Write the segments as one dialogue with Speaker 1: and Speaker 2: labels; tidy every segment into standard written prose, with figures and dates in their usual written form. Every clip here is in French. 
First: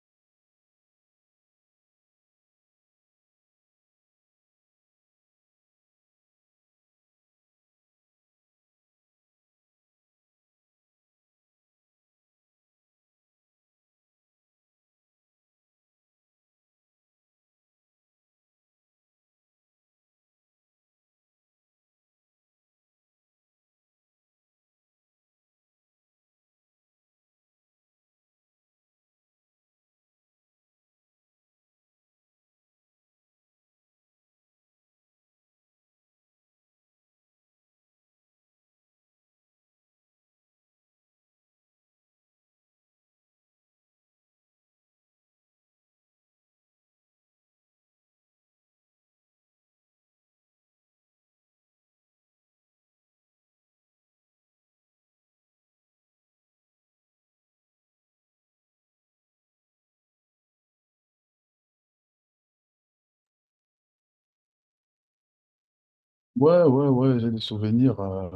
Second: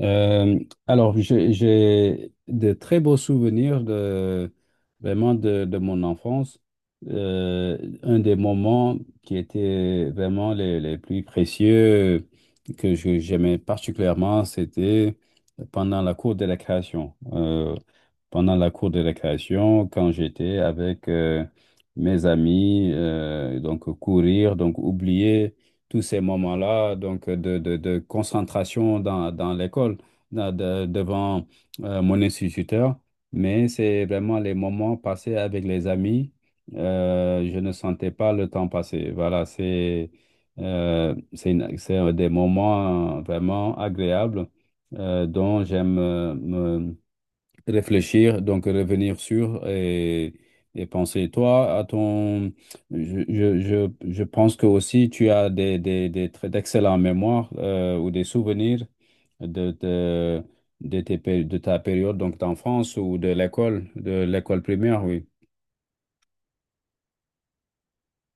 Speaker 1: Euh, alors, j'ai de très beaux souvenirs de, vraiment de mon enfance. Un des moments qui étaient vraiment les plus précieux j'aimais particulièrement, c'était pendant la cour de récréation. Pendant la cour de récréation, quand j'étais avec mes amis, donc courir, donc oublier tous ces moments-là, donc de concentration dans l'école, devant mon instituteur. Mais c'est vraiment les moments passés avec les amis. Je ne sentais pas le temps passer. Voilà, c'est c'est un des moments vraiment agréables dont j'aime me réfléchir, donc revenir sur et penser. Toi, à je pense que aussi tu as des très d'excellents mémoires ou des souvenirs de, de, de de ta période donc d'enfance ou de l'école primaire, oui.
Speaker 2: Ouais, ouais, ouais, j'ai des souvenirs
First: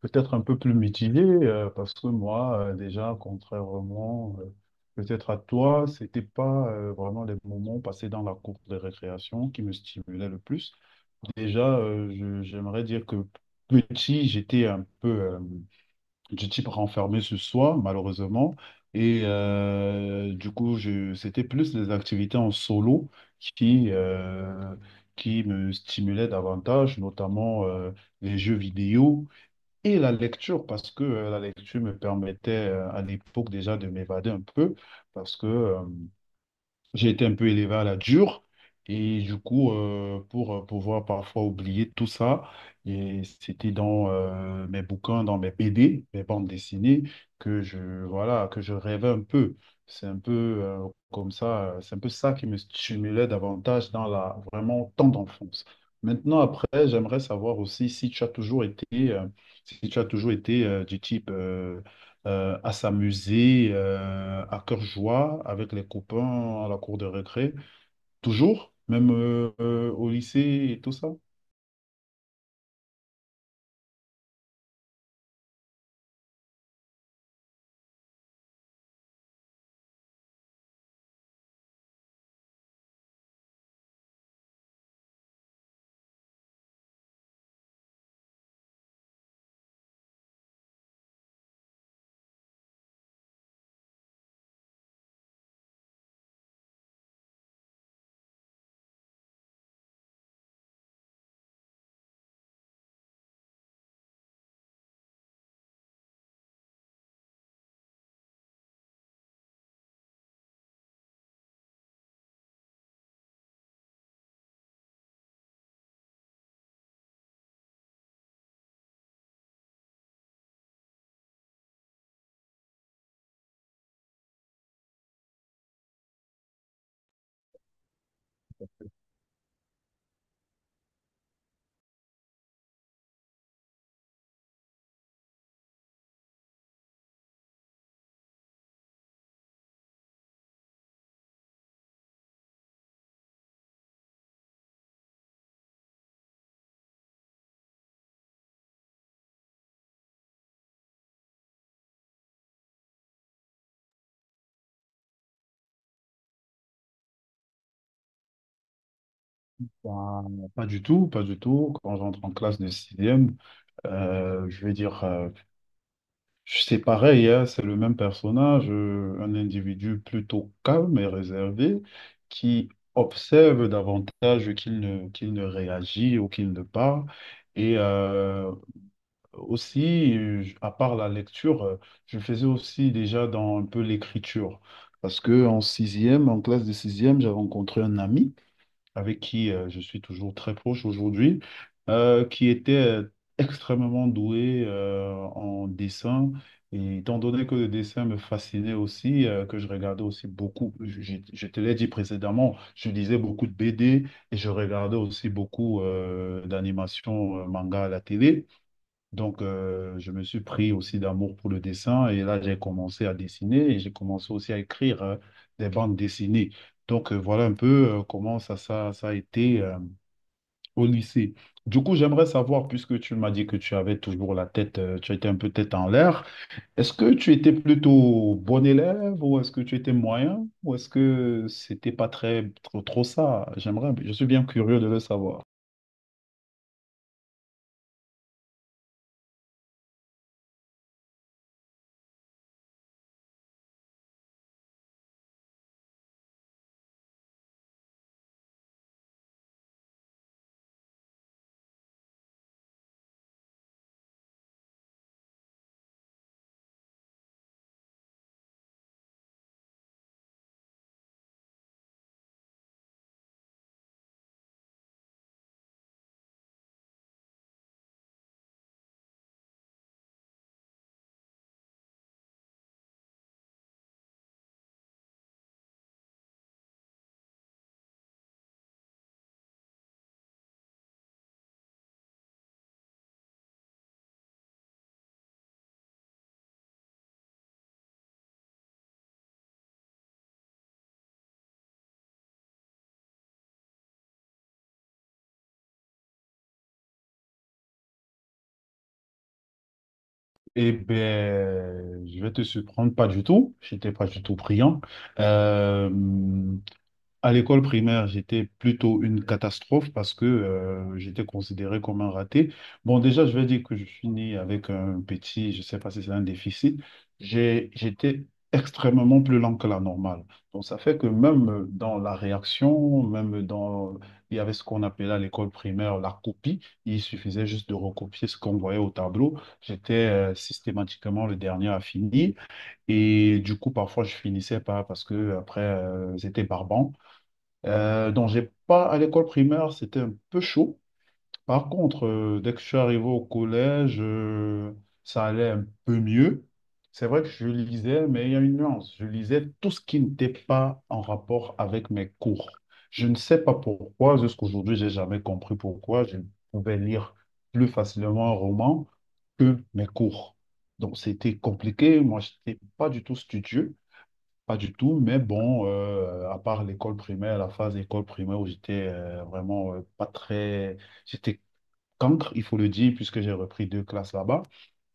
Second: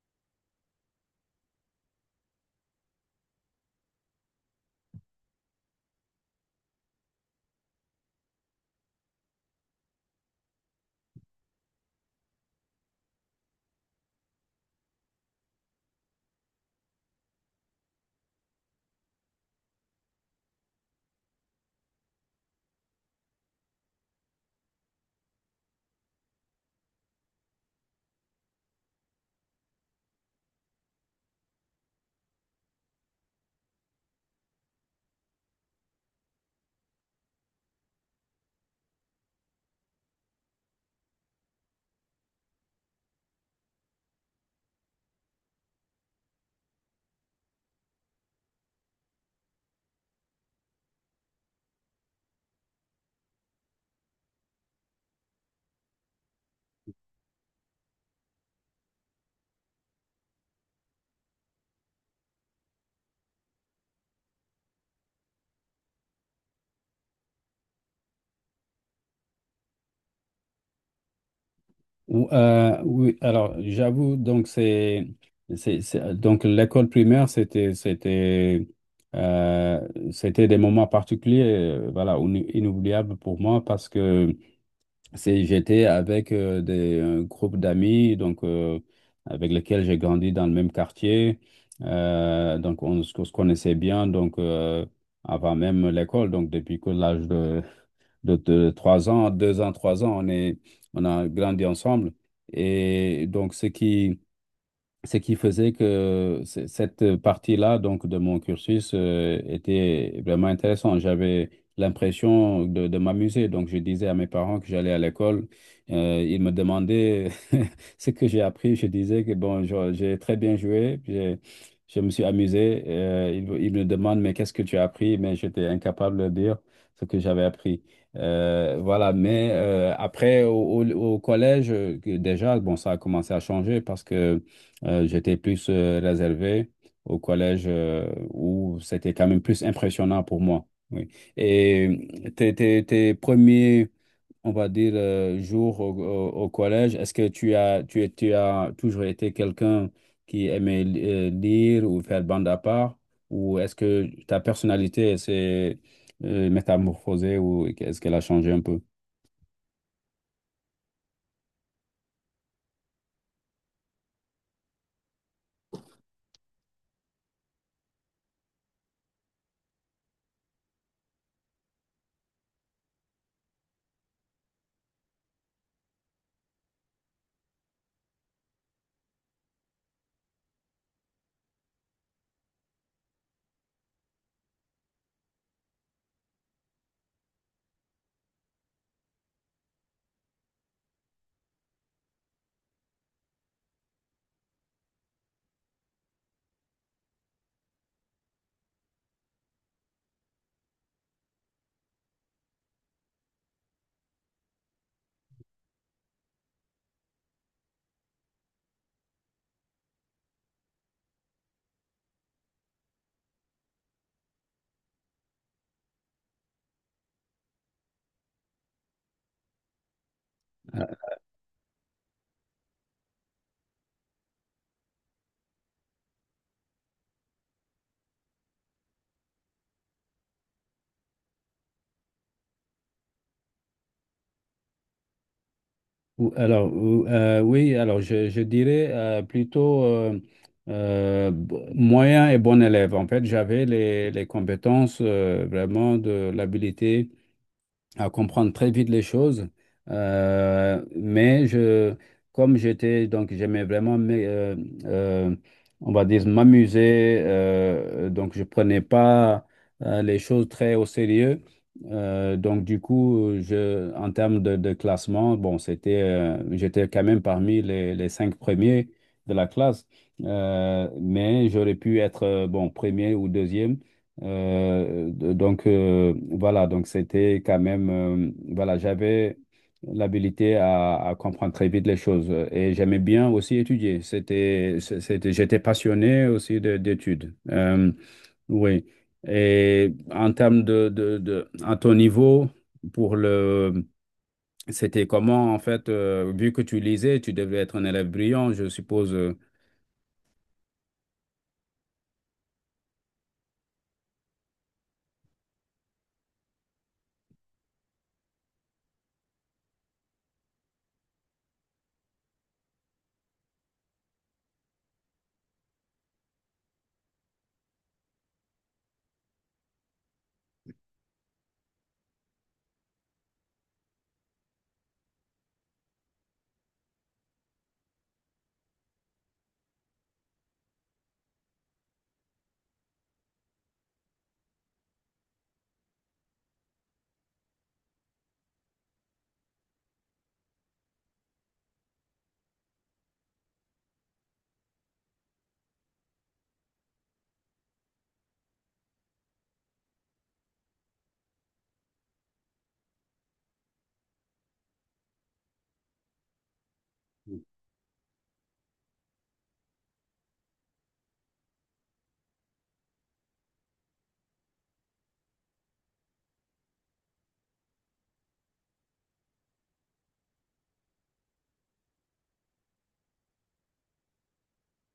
Speaker 2: peut-être un peu plus mitigés, parce que moi, déjà, contrairement peut-être à toi, c'était pas vraiment les moments passés dans la cour de récréation qui me stimulaient le plus. Déjà, j'aimerais dire que petit, j'étais un peu du type renfermé sur soi, malheureusement. Du coup, c'était plus les activités en solo qui, euh, qui me stimulaient davantage, notamment les jeux vidéo et la lecture, parce que la lecture me permettait à l'époque déjà de m'évader un peu, parce que j'ai été un peu élevé à la dure et du coup, pour pouvoir parfois oublier tout ça, et c'était dans mes bouquins, dans mes BD, mes bandes dessinées, que je, voilà, que je rêvais un peu. C'est un peu comme ça, c'est un peu ça qui me stimulait davantage dans la vraiment temps d'enfance. Maintenant, après, j'aimerais savoir aussi si tu as toujours été, si tu as toujours été du type à s'amuser à cœur joie avec les copains à la cour de récré. Toujours, même au lycée et tout ça.
Speaker 1: Oui, alors j'avoue, donc donc l'école primaire, euh, c'était des moments particuliers, voilà, inoubliables pour moi parce que c'est j'étais avec des un groupe d'amis, avec lesquels j'ai grandi dans le même quartier. On se connaissait bien, avant même l'école, donc depuis que l'âge de de trois ans, on a grandi ensemble. Et donc, ce qui faisait que cette partie-là donc de mon cursus était vraiment intéressante. J'avais l'impression de m'amuser. Donc, je disais à mes parents que j'allais à l'école. Ils me demandaient ce que j'ai appris. Je disais que bon, j'ai très bien joué. Je me suis amusé. Ils me demandent, mais qu'est-ce que tu as appris? Mais j'étais incapable de dire ce que j'avais appris. Voilà, mais après, au collège, que déjà, bon, ça a commencé à changer parce que j'étais plus réservé au collège où c'était quand même plus impressionnant pour moi. Oui. Et tes premiers, on va dire, jours au collège, est-ce que tu as toujours été quelqu'un qui aimait lire ou faire bande à part? Ou est-ce que ta personnalité s'est métamorphosée ou est-ce qu'elle a changé un peu?
Speaker 2: Ben, pas du tout, pas du tout. Quand j'entre en classe de sixième, je vais dire, c'est pareil, hein, c'est le même personnage, un individu plutôt calme et réservé qui observe davantage qu'il ne réagit ou qu'il ne parle. Et euh, Aussi, à part la lecture, je faisais aussi déjà dans un peu l'écriture. Parce que en sixième, en classe de sixième, j'avais rencontré un ami avec qui je suis toujours très proche aujourd'hui, qui était extrêmement doué en dessin. Et étant donné que le dessin me fascinait aussi, que je regardais aussi beaucoup, je te l'ai dit précédemment, je lisais beaucoup de BD et je regardais aussi beaucoup d'animations manga à la télé. Donc, je me suis pris aussi d'amour pour le dessin et là, j'ai commencé à dessiner et j'ai commencé aussi à écrire des bandes dessinées. Donc, voilà un peu comment ça a été au lycée. Du coup, j'aimerais savoir, puisque tu m'as dit que tu avais toujours la tête, tu étais un peu tête en l'air, est-ce que tu étais plutôt bon élève ou est-ce que tu étais moyen ou est-ce que c'était pas très, trop, trop ça? Je suis bien curieux de le savoir.
Speaker 1: Alors, je dirais plutôt moyen et bon élève. En fait, j'avais les compétences vraiment de l'habilité à comprendre très vite les choses. Mais comme j'aimais vraiment, euh, on va dire, m'amuser. Donc je prenais pas les choses très au sérieux. Donc du coup, en termes de classement, bon, c'était, j'étais quand même parmi les cinq premiers de la classe. Mais j'aurais pu être, bon, premier ou deuxième. Donc c'était quand même, voilà, j'avais l'habilité à comprendre très vite les choses et j'aimais bien aussi étudier. J'étais passionné aussi d'études. Oui. Et en termes de à ton niveau, pour le, c'était comment en fait, vu que tu lisais, tu devais être un élève brillant, je suppose. Euh,
Speaker 2: Eh ben, je vais te surprendre, pas du tout. J'étais pas du tout brillant. Euh, à l'école primaire, j'étais plutôt une catastrophe parce que j'étais considéré comme un raté. Bon, déjà, je vais dire que je suis né avec un petit, je ne sais pas si c'est un déficit. J'étais extrêmement plus lent que la normale. Donc, ça fait que même dans la réaction, même dans, il y avait ce qu'on appelait à l'école primaire la copie. Il suffisait juste de recopier ce qu'on voyait au tableau. J'étais systématiquement le dernier à finir. Et du coup, parfois, je finissais pas parce que après, c'était barbant. Donc, j'ai pas à l'école primaire, c'était un peu chaud. Par contre, dès que je suis arrivé au collège, ça allait un peu mieux. C'est vrai que je lisais, mais il y a une nuance. Je lisais tout ce qui n'était pas en rapport avec mes cours. Je ne sais pas pourquoi, jusqu'à aujourd'hui j'ai jamais compris pourquoi je pouvais lire plus facilement un roman que mes cours. Donc, c'était compliqué. Moi, je n'étais pas du tout studieux. Pas du tout, mais bon, à part l'école primaire, la phase école primaire où j'étais vraiment pas très. J'étais cancre, il faut le dire, puisque j'ai repris deux classes là-bas.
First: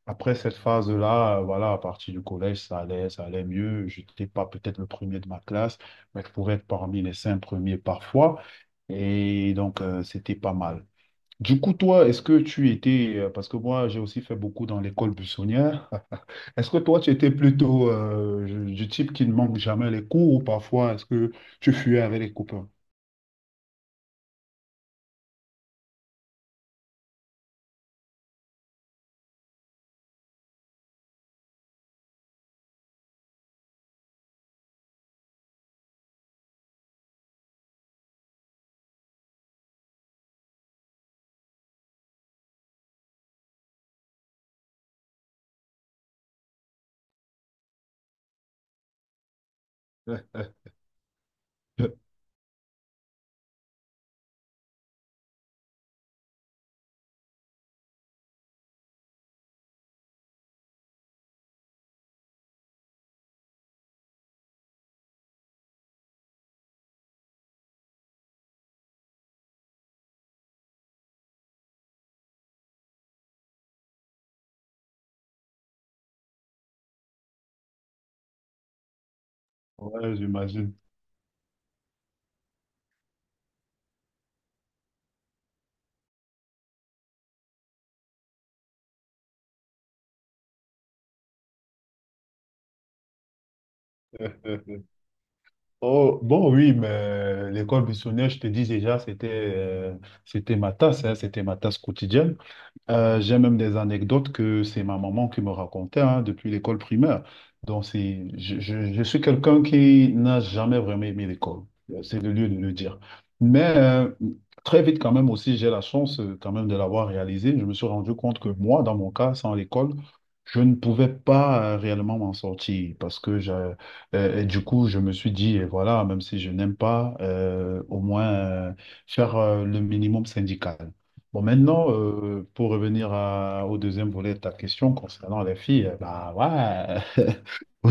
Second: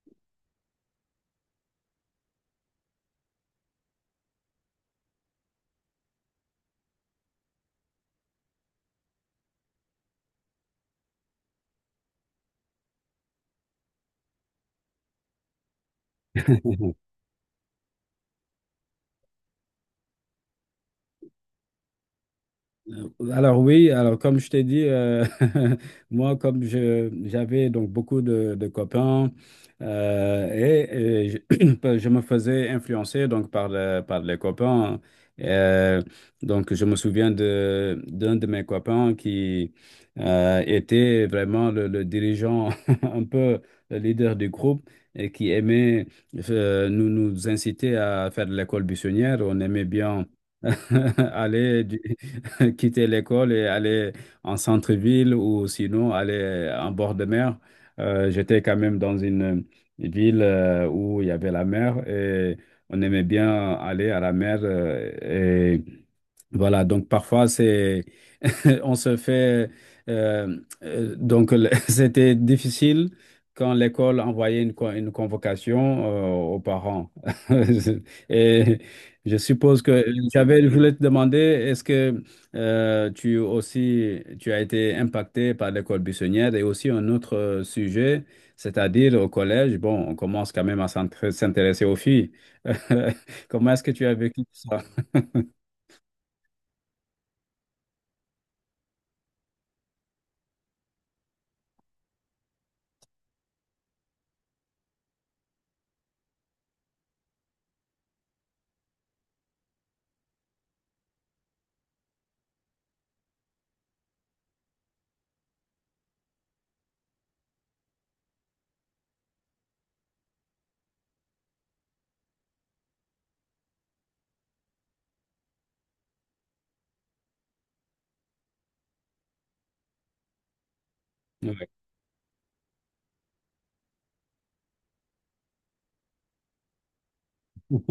Speaker 2: Après cette phase-là, voilà, à partir du collège, ça allait, mieux. Je n'étais pas peut-être le premier de ma classe, mais je pouvais être parmi les cinq premiers parfois. Et donc, c'était pas mal. Du coup, toi, est-ce que tu étais. Parce que moi, j'ai aussi fait beaucoup dans l'école buissonnière. Est-ce que toi, tu étais plutôt du type qui ne manque jamais les cours ou parfois est-ce que tu fuyais avec les copains?
Speaker 1: alors oui, alors comme je t'ai dit, moi comme je j'avais donc beaucoup de copains je me faisais influencer donc par les copains. Euh, donc je me souviens de d'un de mes copains qui était vraiment le dirigeant, un peu le leader du groupe et qui aimait nous nous inciter à faire de l'école buissonnière. On aimait bien aller du, quitter l'école et aller en centre-ville ou sinon aller en bord de mer. J'étais quand même dans une ville où il y avait la mer et on aimait bien aller à la mer. Euh, et voilà, donc parfois c'est on se fait euh, c'était difficile quand l'école envoyait une convocation aux parents. Et je suppose que
Speaker 2: Ouais,
Speaker 1: je
Speaker 2: j'imagine.
Speaker 1: voulais te demander, est-ce que tu aussi tu as été impacté par l'école buissonnière et aussi un autre sujet, c'est-à-dire au collège, bon, on commence quand même à s'intéresser aux filles. Comment est-ce que tu as vécu ça?
Speaker 2: Oh, bon, oui, mais l'école buissonnière, je te dis déjà, c'était ma tasse, hein, c'était ma tasse quotidienne. J'ai même des anecdotes que c'est ma maman qui me racontait hein, depuis l'école primaire. Donc, je suis quelqu'un qui n'a jamais vraiment aimé l'école. C'est le lieu de le dire. Mais très vite, quand même, aussi, j'ai la chance quand même de l'avoir réalisé. Je me suis rendu compte que moi, dans mon cas, sans l'école, je ne pouvais pas réellement m'en sortir et du coup, je me suis dit, eh, voilà, même si je n'aime pas, au moins faire le minimum syndical. Bon,
Speaker 1: Ouais.
Speaker 2: maintenant, pour revenir au deuxième volet de ta question concernant les filles, bah ouais, Au-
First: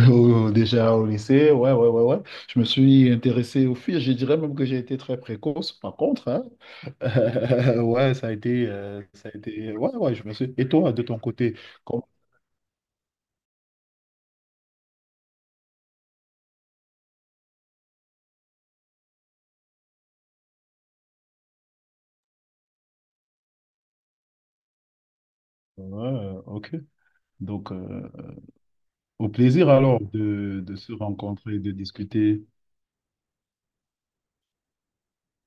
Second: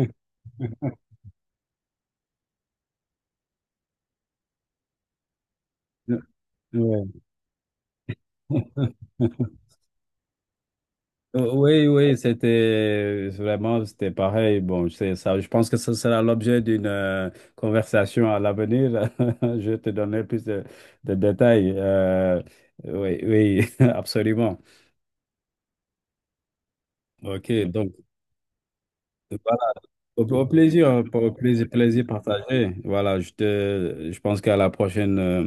Speaker 2: au- déjà au lycée, ouais, ouais, ouais, ouais. Je me suis intéressé aux filles, je dirais même que j'ai été très précoce, par contre, hein.
Speaker 1: Ouais.
Speaker 2: Ouais, ça a été, ouais, ouais, je me suis. Et toi, de ton côté,
Speaker 1: Oui,
Speaker 2: comment-
Speaker 1: oui, c'était vraiment, c'était pareil. Bon, c'est ça. Je pense que ce sera l'objet d'une conversation à l'avenir. Je te donnerai plus de détails. Oui, oui, absolument.
Speaker 2: Ouais, ok.
Speaker 1: OK,
Speaker 2: Donc,
Speaker 1: donc
Speaker 2: Au
Speaker 1: voilà.
Speaker 2: plaisir alors
Speaker 1: Au, au
Speaker 2: de
Speaker 1: plaisir,
Speaker 2: se
Speaker 1: hein, au
Speaker 2: rencontrer et
Speaker 1: plaisir,
Speaker 2: de
Speaker 1: plaisir
Speaker 2: discuter.
Speaker 1: partagé. Voilà, je pense qu'à la prochaine euh,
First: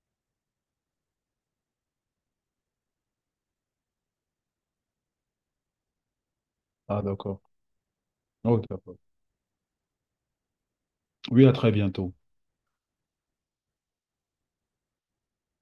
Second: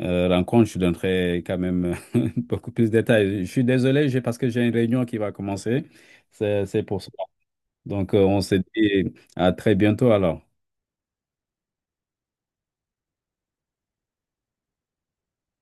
Speaker 1: euh, rencontre, je donnerai quand même beaucoup plus de détails. Je suis désolé, j'ai parce que j'ai une réunion qui va commencer. C'est pour
Speaker 2: Ah,
Speaker 1: ça.
Speaker 2: d'accord.
Speaker 1: On se
Speaker 2: Ok. D'accord.
Speaker 1: dit à très bientôt alors.
Speaker 2: Oui, à très bientôt.